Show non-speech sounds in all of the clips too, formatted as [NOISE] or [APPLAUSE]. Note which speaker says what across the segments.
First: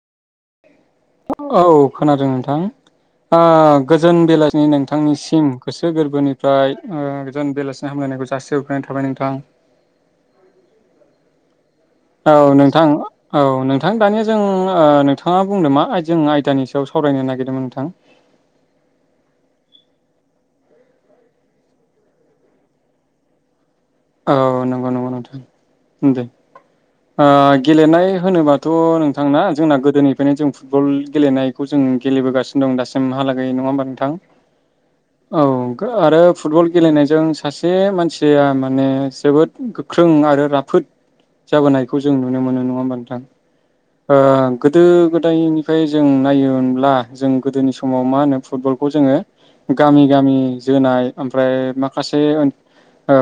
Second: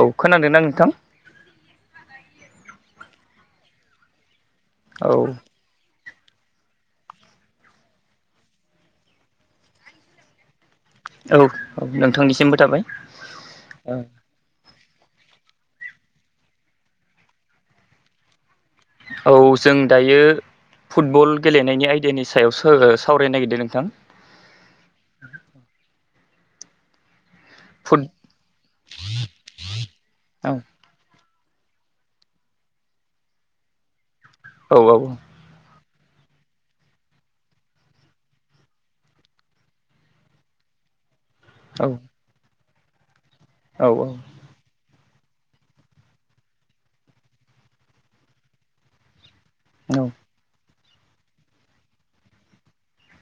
Speaker 1: औ खोनादोंना नोंथां?
Speaker 2: औ खोनादों नोंथां ओ गोजोन बेलासिनि
Speaker 1: औ
Speaker 2: नोंथांनिसिम गोसो गोरबोनिफ्राय ओ गोजान बेलासिनि हामलायनायखौ जासि हग्रोनाय थाबाय नोंथां।
Speaker 1: औ औ
Speaker 2: औ
Speaker 1: नोंथांनिसिमबो थाबाय
Speaker 2: नोंथां औ नोंथां दानिया जों ओ नोंथाङा बुंदों मा जों आयदानि सायाव सावरायनो नागिरदोंमोन नोंथां।
Speaker 1: औ जों दायो फुटबल गेलेनायनि आयदानि सायाव सो सावरायनो नागिरदों नोंथां।
Speaker 2: औ नंगौ नंगौ नोंथां दे ओ गेलेनाय
Speaker 1: फुट
Speaker 2: होनोबा थ' नोंथां जोंना गोदोनिफ्रायनो
Speaker 1: औ
Speaker 2: जों फुटबल गेलेनायखौ जों गेलेबोगासिनो दं दासिमहालागै नङा होमबा नोंथां? थां
Speaker 1: औ औ
Speaker 2: औ आरो फुटबल गेलेनायजों सासे मानसिया [UNINTELLIGIBLE] माने जोबोद गोख्रों आरो राफोद
Speaker 1: औ
Speaker 2: जाबोनायखौ जों नुनो मोनो नङा होनबा नोंथां?
Speaker 1: औ
Speaker 2: ओ गोदो गोदायनिफ्राय जों नायोमोनब्ला जों गोदोनि समाव मा होनो फुटबलखौ जोङो गामि गामि जोनाय ओमफ्राय माखासे [UNINTELLIGIBLE]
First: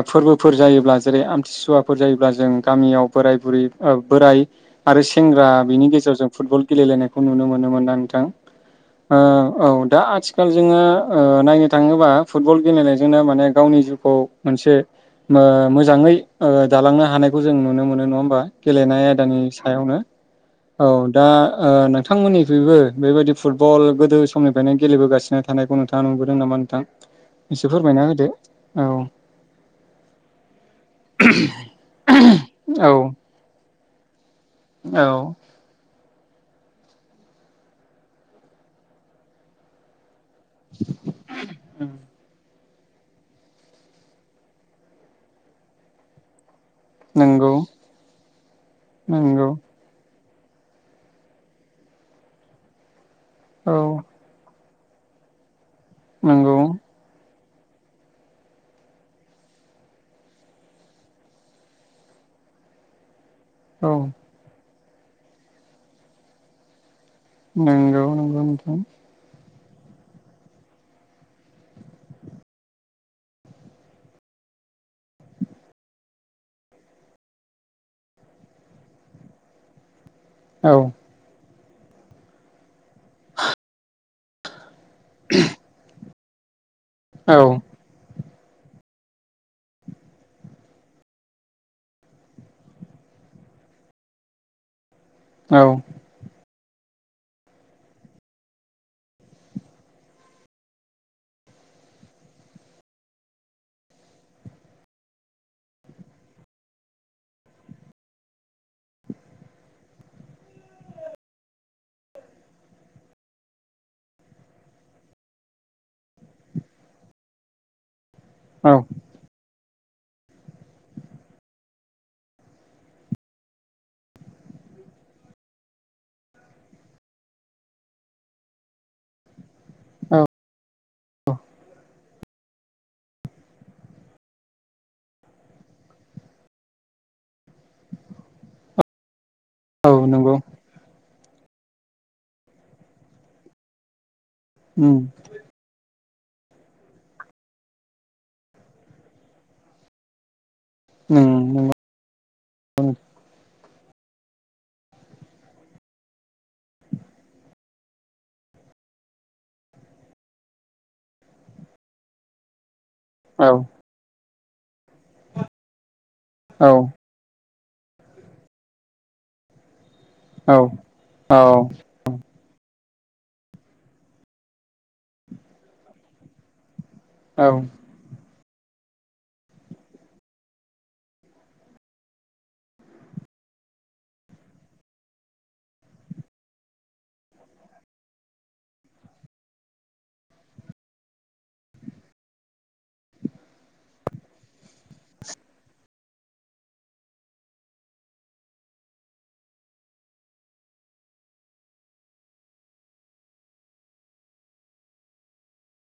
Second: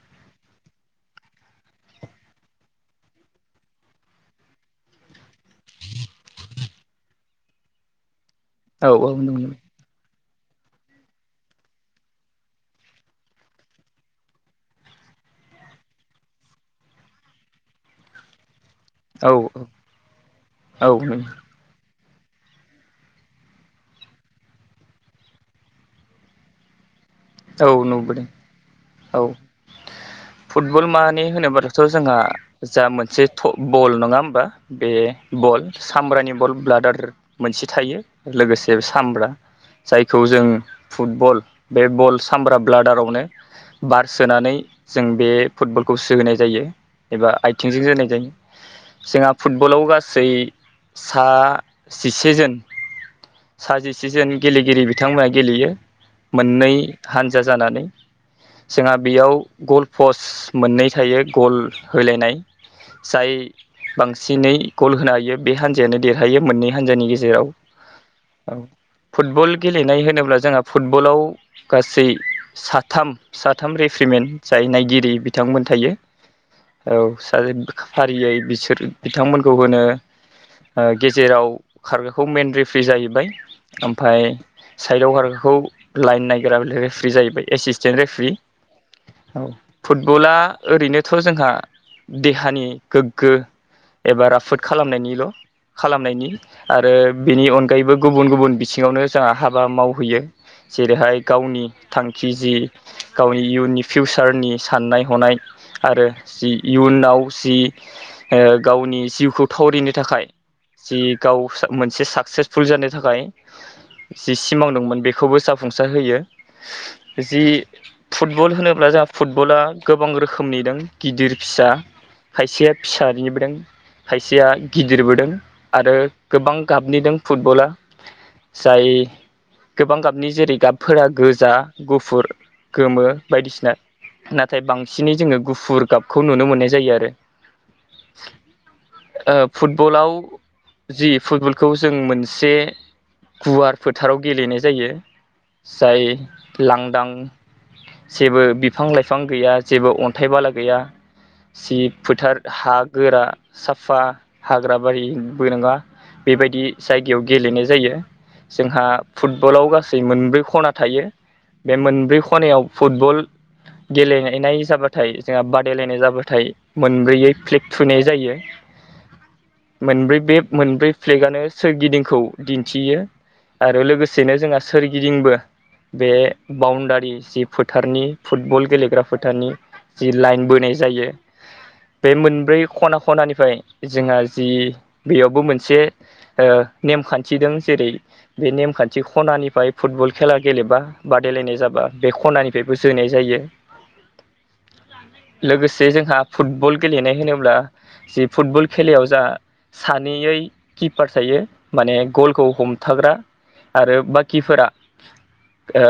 Speaker 2: फोरबोफोर जायोब्ला जेरै आमथिसुवाफोर जायोब्ला जों गामियाव बोराय बुरै ओ बोराइ आरो सेंग्रा बिनि गेजेराव फुटबल गेलेलायनायखौ नुनो मोनोमोन ना नोंथां? ओ औ दा [UNINTELLIGIBLE] आथिखाल जोङो ओ- नायनो थाङोबा फुटबल गेलेनायजोंनो माने गावनि जिउखौ मोनसे। ओ- मोजाङै ओ- दालांनो हानायखौ जों नुनो मोनो नङा होमबा गेलेनाय। आयदानि सायावनो औ- दा। ओ- नोंथांमोननिफ्राइबो बेबायदि फुटबल गोदो समनिफ्रायनो गेलेबोगासिनो थानायखौ नोंथाङा नुबोदों नामा नोंथां? एसे
Speaker 1: औ-
Speaker 2: फोरमायना
Speaker 1: नुबोदों
Speaker 2: होदो
Speaker 1: औ। फुटबल मानि होनोब्लाथ' जोंहा जा
Speaker 2: औ
Speaker 1: मोनसे। थ' बल नङा होमबा? बे
Speaker 2: औ
Speaker 1: बल। सामब्रानि बल ब्लाडार मोनसे थायो लोगोसे सामब्रा जायखौ जों फुटबल बे बल बा ब्लाडारावनो बार सोनानै जों बे फुटबलखौ सोहोनाय जायो। एबा
Speaker 2: नंगौ
Speaker 1: आयथिंजों जोनाय जायो जोंहा
Speaker 2: नंगौ
Speaker 1: फुटबलाव गासै सा जिसे जोन
Speaker 2: औ
Speaker 1: सा जिसे जोन गेलेगिरि [UNINTELLIGIBLE] बिथांमोनहा गेलेयो
Speaker 2: नंगौ
Speaker 1: मोननै हान्जा जानानै। जोंहा बेयाव गल पस्ट मोननै थायो गल होलायनाय। जाय
Speaker 2: औ
Speaker 1: बांसिनै गल होनो हायो बे हान्जायानो देरहायो मोननै हानजानि गेजेराव।
Speaker 2: नंगौ नंगौ
Speaker 1: जेराव
Speaker 2: नोंथां
Speaker 1: फुटबल गेलेनाय होनोब्ला जोंहा फुटबलाव। गासै साथाम-साथाम रेफ्रिमेन्ट जाय नायगिरि बिथांमोन थायो। औ सासे फारियै बिसोर बिथांमोनखौ होनो।
Speaker 2: औ
Speaker 1: गेजेराव खारग्राखौ मेन रिफ्रि जाहैबाय ओमफाय। साइदाव खारग्राखौ लाइन नायग्रा रेफ्रि
Speaker 2: औ
Speaker 1: जाहैबाय एसिसटेन्ट रेफ्रि। औ फुटबला ओरैनोथ' जोंहा देहानि गोग्गो। एबा राफोद खालामनायनिल'
Speaker 2: औ
Speaker 1: खालामनायनि। आरो बेनि अनगायैबो गुबुन-गुबुन बिथिङावनो जोंहा हाबा मावहैयो। जेरैहाय- गावनि थांखि जि गावनि इयुननि फिउसारनि साननाय-हनाय। आरो जि इयुनाव जि ओ गावनि जिउखौ थावरिनो थाखाय। जि गाव मोनसे साक्सेसफुल जानो थाखाय। जि सिमां दंमोन बेखौबो जाफुंसार होयो। जि फुटबल
Speaker 2: औ
Speaker 1: होनोब्ला जाहा। फुटबला गोबां रोखोमनि दं गिदिर, फिसा खायसेया फिसानिबो दों। खायसेया गिदिरबो दों आरो गोबां गाबनि दों फुटबला। जाय गोबां
Speaker 2: औ
Speaker 1: गाबनि जेरै गाब। फोरा गोजा, गुफुर, गोमो बायदिसिना। नाथाय बांसिनै जोङो गुफुर गाबखौ नुनो मोननाय जायो आरो। ओ
Speaker 2: औ
Speaker 1: फुटबलाव।
Speaker 2: नंगौ
Speaker 1: जि फुटबलखौ जों मोनसे गुवार फोथाराव गेलेनाय जायो।
Speaker 2: उम
Speaker 1: जाय लांदां जेबो बिफां-लाइफां गैया जेबो अन। अनथाय बाला गैया,
Speaker 2: उम
Speaker 1: जि
Speaker 2: नंगौ
Speaker 1: फोथार। हा गोरा साफा हाग्रा बारिबो नङा। बेबायदि जायगायाव गेलेनाय जायो। जोंहा फुटबलाव गासै मोनब्रै। ख'ना थायो। बे मोनब्रै ख'नायाव फुटबल।
Speaker 2: औ।
Speaker 1: गेलेनायनाय जाबाथाय जोंहा बादायलायनाय जाबाथाय
Speaker 2: औ
Speaker 1: मोनब्रैयै फ्लेक। थुनाय जायो। मोनब्रै बे
Speaker 2: औ
Speaker 1: मोनब्रै
Speaker 2: औ
Speaker 1: फ्लेगानो सोरगिदिंखौ। दिन्थियो आरो लोगोसेनो जोंहा सोरगिदिंबो। बे बाउण्डारि जि
Speaker 2: औ
Speaker 1: फोथारनि। फुटबल गेलेग्रा फोथारनि जि लाइन बोनाय जायो। बे मोनब्रै खना-खनानिफ्राय जोंहा जि बेयावबो मोनसे। ओ नेमखान्थि दों। जेरै- बे नेमखान्थि खनानिफ्राय फुटबल। खेला गेलेबा बादायलायनाय जाबा बे खनानिफ्रायबो जोनाय जायो। लोगोसे जोंहा फुटबल गेलेनाय होनोब्ला। जि फुटबल खेलायाव जा सानैयै किपार थायो, माने गलखौ हमथाग्रा आरो बाखिफोरा ओ